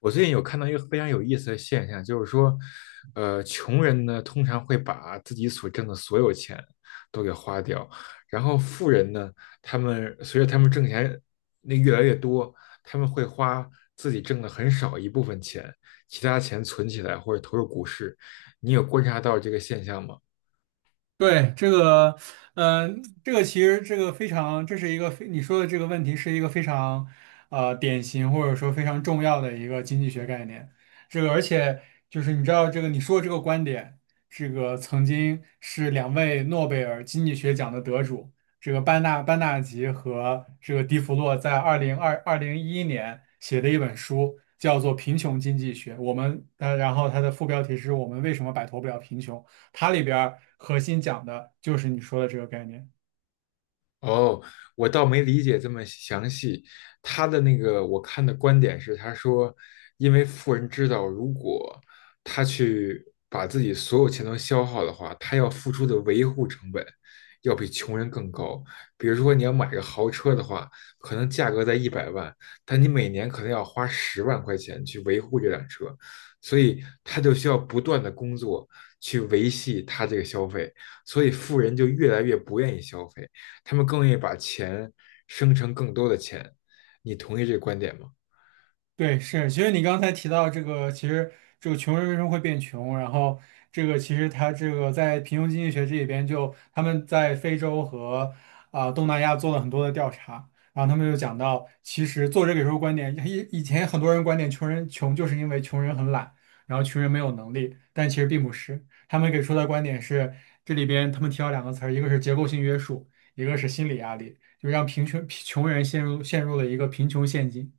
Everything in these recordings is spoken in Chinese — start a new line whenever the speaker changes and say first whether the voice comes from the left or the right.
left: 我最近有看到一个非常有意思的现象，就是说，穷人呢通常会把自己所挣的所有钱都给花掉，然后富人呢，他们随着他们挣钱那越来越多，他们会花自己挣的很少一部分钱，其他钱存起来或者投入股市。你有观察到这个现象吗？
right: 对，这个，这个其实这个非常，这是一个非你说的这个问题是一个非常，典型或者说非常重要的一个经济学概念。这个，而且就是你知道这个你说的这个观点，这个曾经是两位诺贝尔经济学奖的得主，这个班纳吉和这个迪弗洛在2011年写的一本书，叫做《贫穷经济学》。然后它的副标题是我们为什么摆脱不了贫穷。它里边核心讲的就是你说的这个概念。
left: 哦，我倒没理解这么详细。他的那个我看的观点是，他说，因为富人知道，如果他去把自己所有钱都消耗的话，他要付出的维护成本要比穷人更高。比如说，你要买个豪车的话，可能价格在100万，但你每年可能要花10万块钱去维护这辆车，所以他就需要不断的工作去维系他这个消费，所以富人就越来越不愿意消费。他们更愿意把钱生成更多的钱。你同意这个观点吗？
right: 对，是，其实你刚才提到这个，其实这个穷人为什么会变穷，然后这个其实他这个在贫穷经济学这里边就他们在非洲和东南亚做了很多的调查，然后他们就讲到，其实作者给出的观点，以前很多人观点穷人穷就是因为穷人很懒，然后穷人没有能力，但其实并不是，他们给出的观点是这里边他们提到两个词儿，一个是结构性约束，一个是心理压力，就让贫穷人陷入了一个贫穷陷阱。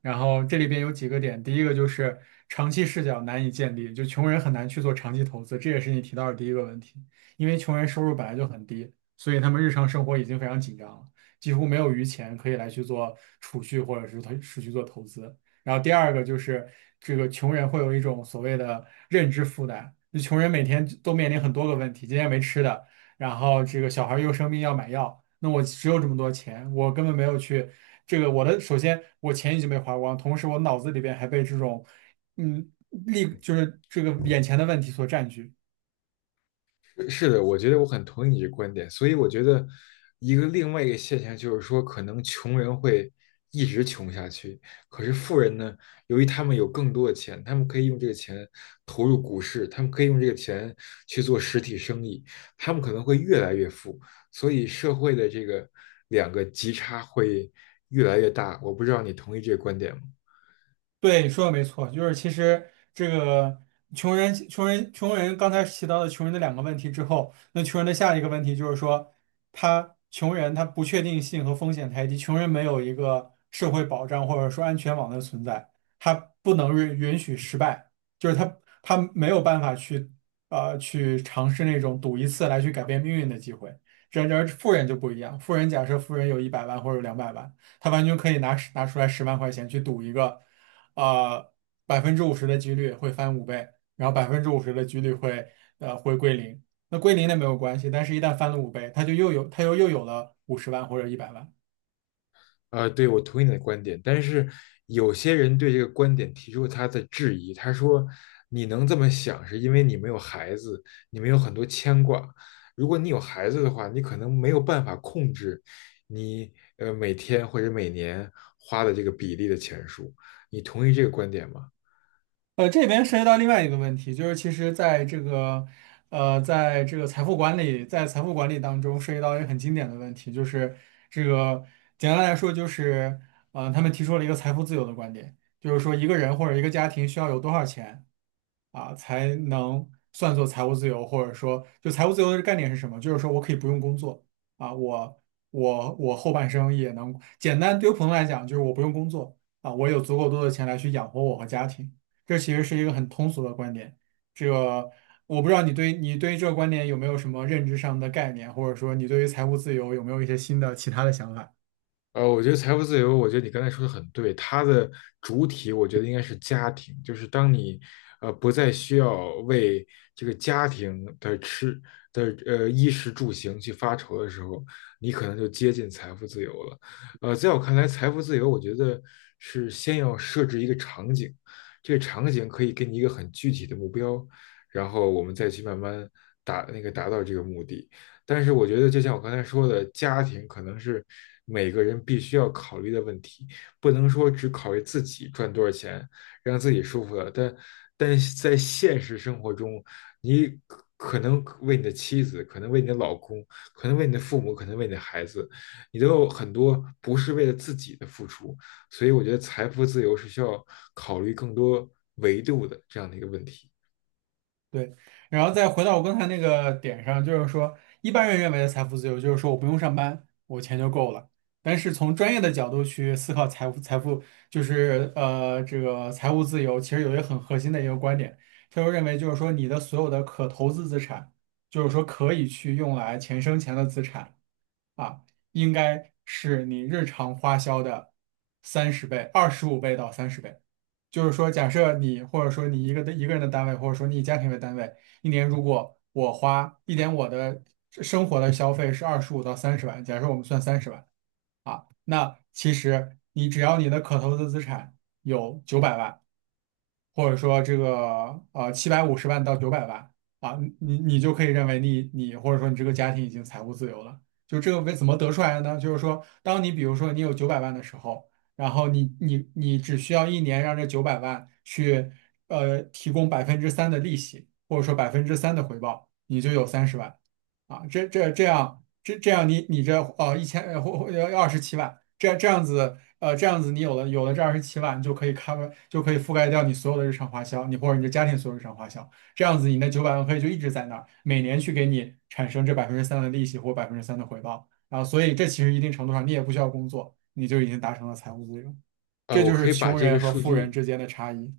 right: 然后这里边有几个点，第一个就是长期视角难以建立，就穷人很难去做长期投资，这也是你提到的第一个问题。因为穷人收入本来就很低，所以他们日常生活已经非常紧张了，几乎没有余钱可以来去做储蓄或者是去做投资。然后第二个就是这个穷人会有一种所谓的认知负担，就穷人每天都面临很多个问题，今天没吃的，然后这个小孩又生病要买药，那我只有这么多钱，我根本没有去。这个我的首先我钱已经被花光，同时我脑子里边还被这种嗯就是这个眼前的问题所占据。
left: 是的，我觉得我很同意你这个观点。所以我觉得一个另外一个现象就是说，可能穷人会一直穷下去，可是富人呢，由于他们有更多的钱，他们可以用这个钱投入股市，他们可以用这个钱去做实体生意，他们可能会越来越富。所以社会的这个两个极差会越来越大。我不知道你同意这个观点吗？
right: 对，你说的没错，就是其实这个穷人，刚才提到的穷人的两个问题之后，那穷人的下一个问题就是说，他穷人他不确定性和风险太低，穷人没有一个社会保障或者说安全网的存在，他不能允许失败，就是他没有办法去去尝试那种赌一次来去改变命运的机会。然而富人就不一样，富人假设富人有一百万或者200万。他完全可以拿出来10万块钱去赌一个。呃百分之五十的几率会翻五倍，然后百分之五十的几率会会归零。那归零那没有关系，但是一旦翻了五倍，他就又有他又有了五十万或者一百万。
left: 对，我同意你的观点，但是有些人对这个观点提出他的质疑。他说：“你能这么想，是因为你没有孩子，你没有很多牵挂。如果你有孩子的话，你可能没有办法控制你每天或者每年花的这个比例的钱数。”你同意这个观点吗？
right: 这边涉及到另外一个问题，就是其实在这个在这个财富管理在财富管理当中涉及到一个很经典的问题，就是这个简单来说就是他们提出了一个财富自由的观点，就是说一个人或者一个家庭需要有多少钱。啊，才能算作财务自由，或者说，就财务自由的概念是什么？就是说我可以不用工作啊，我后半生也能简单，对于普通来讲，就是我不用工作啊，我有足够多的钱来去养活我和家庭。这其实是一个很通俗的观点，这个我不知道你对于这个观点有没有什么认知上的概念，或者说你对于财务自由有没有一些新的其他的想法？
left: 我觉得财富自由，我觉得你刚才说的很对，它的主体我觉得应该是家庭，就是当你不再需要为这个家庭的衣食住行去发愁的时候，你可能就接近财富自由了。在我看来，财富自由，我觉得是先要设置一个场景，这个场景可以给你一个很具体的目标，然后我们再去慢慢达到这个目的。但是我觉得，就像我刚才说的，家庭可能是每个人必须要考虑的问题，不能说只考虑自己赚多少钱，让自己舒服了。但是在现实生活中，你可能为你的妻子，可能为你的老公，可能为你的父母，可能为你的孩子，你都有很多不是为了自己的付出。所以我觉得财富自由是需要考虑更多维度的这样的一个问题。
right: 对，然后再回到我刚才那个点上，就是说，一般人认为的财富自由，就是说我不用上班，我钱就够了。但是从专业的角度去思考财富，就是这个财务自由，其实有一个很核心的一个观点，他就认为就是说，你的所有的可投资资产，就是说可以去用来钱生钱的资产。啊，应该是你日常花销的三十倍、25倍到三十倍。就是说，假设你或者说你一个的一个人的单位，或者说你以家庭为单位，一年如果我花一年我的生活的消费是25到30万，假设我们算三十万啊，那其实你只要你的可投资资产有九百万。或者说这个750万到900万啊，你就可以认为你或者说你这个家庭已经财务自由了。就这个为怎么得出来的呢？就是说，当你比如说你有九百万的时候，然后你只需要一年让这九百万去提供百分之三的利息，或者说百分之三的回报，你就有三十万啊。这样你这呃一千呃或或呃二十七万，这样子你有了这二十七万，就可以 cover 就可以覆盖掉你所有的日常花销，你或者你的家庭所有日常花销。这样子你那九百万可以就一直在那儿，每年去给你产生这百分之三的利息或百分之三的回报。然后，所以这其实一定程度上你也不需要工作，你就已经达成了财务自由。
left: 啊、
right: 这
left: 我
right: 就
left: 可
right: 是
left: 以把
right: 穷
left: 这个
right: 人和
left: 数
right: 富人
left: 据
right: 之间的差异。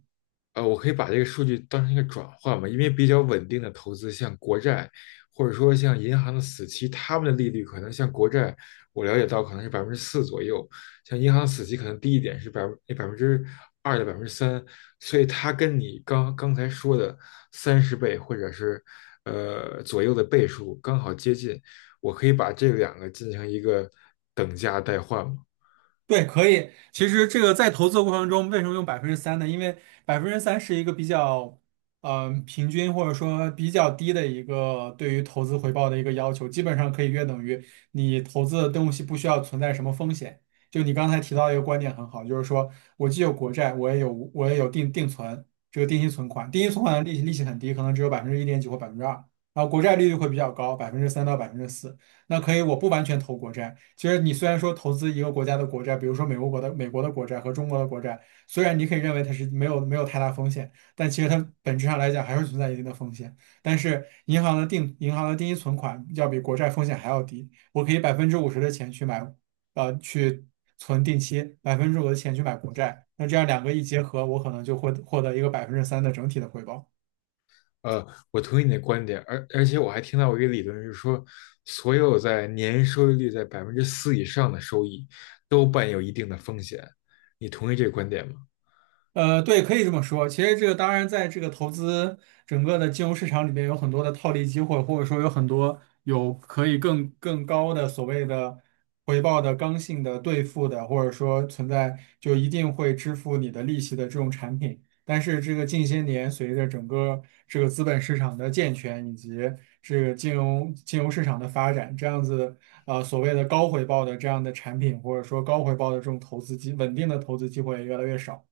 left: 我可以把这个数据当成一个转换嘛，因为比较稳定的投资，像国债，或者说像银行的死期，他们的利率可能像国债，我了解到可能是百分之四左右，像银行死期可能低一点是百分之二到3%，所以它跟你刚刚才说的三十倍或者是左右的倍数刚好接近，我可以把这两个进行一个等价代换嘛。
right: 对，可以。其实这个在投资的过程中，为什么用百分之三呢？因为百分之三是一个比较，平均或者说比较低的一个对于投资回报的一个要求，基本上可以约等于你投资的东西不需要存在什么风险。就你刚才提到一个观点很好，就是说我既有国债，我也有定存，这个定期存款，定期存款的利息很低，可能只有百分之一点几或2%，然后国债利率会比较高，百分之三到4%。那可以，我不完全投国债。其实你虽然说投资一个国家的国债，比如说美国的国债和中国的国债，虽然你可以认为它是没有太大风险，但其实它本质上来讲还是存在一定的风险。但是银行的定期存款要比国债风险还要低，我可以百分之五十的钱去买，去存定期，百分之五的钱去买国债，那这样两个一结合，我可能就会获得一个百分之三的整体的回报。
left: 呃，我同意你的观点，而且我还听到过一个理论是说，所有在年收益率在百分之四以上的收益都伴有一定的风险，你同意这个观点吗？
right: 对，可以这么说。其实这个当然，在这个投资整个的金融市场里面，有很多的套利机会，或者说有很多有可以更高的所谓的回报的刚性的兑付的，或者说存在就一定会支付你的利息的这种产品。但是这个近些年随着整个这个资本市场的健全以及这个金融市场的发展，这样子所谓的高回报的这样的产品，或者说高回报的这种投资机稳定的投资机会也越来越少。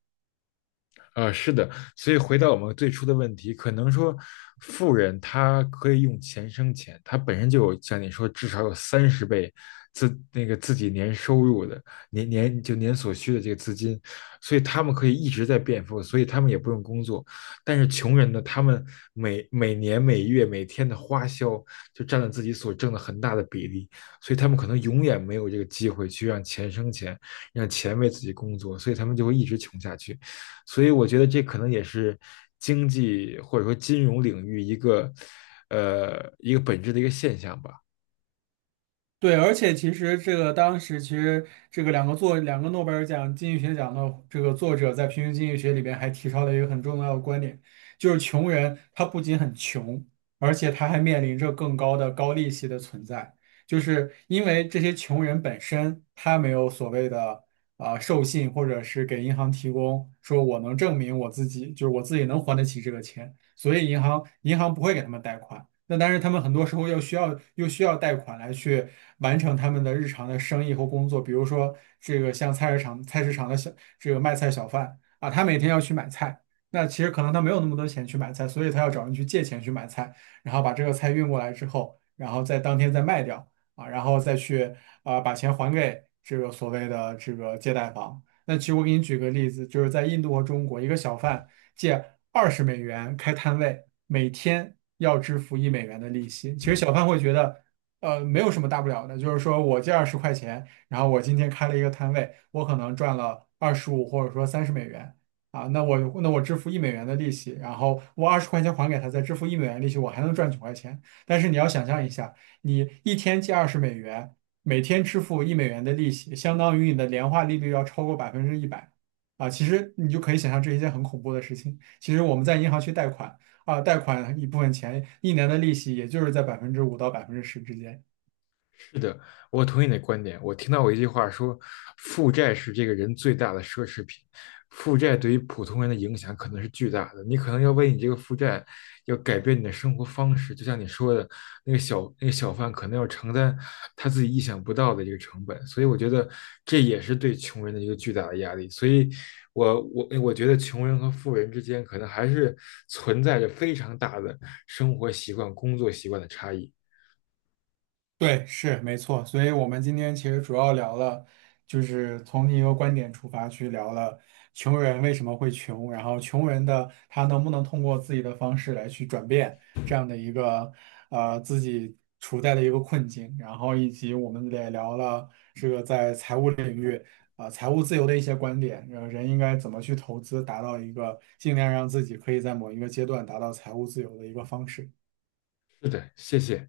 left: 是的，所以回到我们最初的问题，可能说富人他可以用钱生钱，他本身就有像你说至少有三十倍自那个自己年收入的年所需的这个资金，所以他们可以一直在变富，所以他们也不用工作。但是穷人呢，他们每年每月每天的花销就占了自己所挣的很大的比例，所以他们可能永远没有这个机会去让钱生钱，让钱为自己工作，所以他们就会一直穷下去。所以我觉得这可能也是经济或者说金融领域一个一个本质的一个现象吧。
right: 对，而且其实这个当时其实这个两个诺贝尔奖经济学奖的这个作者在平行经济学里边还提到了一个很重要的观点，就是穷人他不仅很穷，而且他还面临着更高的高利息的存在，就是因为这些穷人本身他没有所谓的授信或者是给银行提供说我能证明我自己，就是我自己能还得起这个钱，所以银行不会给他们贷款。那但是他们很多时候又需要贷款来去完成他们的日常的生意或工作，比如说这个像菜市场这个卖菜小贩啊，他每天要去买菜，那其实可能他没有那么多钱去买菜，所以他要找人去借钱去买菜，然后把这个菜运过来之后，然后在当天再卖掉啊，然后再去把钱还给这个所谓的这个借贷方。那其实我给你举个例子，就是在印度和中国，一个小贩。借二十美元开摊位，每天要支付一美元的利息。其实小贩会觉得，没有什么大不了的，就是说我借二十块钱，然后我今天开了一个摊位，我可能赚了二十五或者说30美元。啊，那我支付一美元的利息，然后我二十块钱还给他，再支付一美元利息，我还能赚9块钱。但是你要想象一下，你一天借二十美元，每天支付一美元的利息，相当于你的年化利率要超过100%。啊，其实你就可以想象这是一件很恐怖的事情。其实我们在银行去贷款啊，贷款一部分钱，一年的利息也就是在百分之五到10%之间。
left: 是的，我同意你的观点。我听到过一句话说，负债是这个人最大的奢侈品。负债对于普通人的影响可能是巨大的，你可能要为你这个负债，要改变你的生活方式。就像你说的，那个小贩可能要承担他自己意想不到的一个成本。所以我觉得这也是对穷人的一个巨大的压力。所以我觉得穷人和富人之间可能还是存在着非常大的生活习惯、工作习惯的差异。
right: 对，是没错。所以我们今天其实主要聊了，就是从一个观点出发去聊了穷人为什么会穷，然后穷人的他能不能通过自己的方式来去转变这样的一个自己处在的一个困境，然后以及我们也聊了这个在财务领域财务自由的一些观点，人应该怎么去投资，达到一个尽量让自己可以在某一个阶段达到财务自由的一个方式。
left: 是的，谢谢。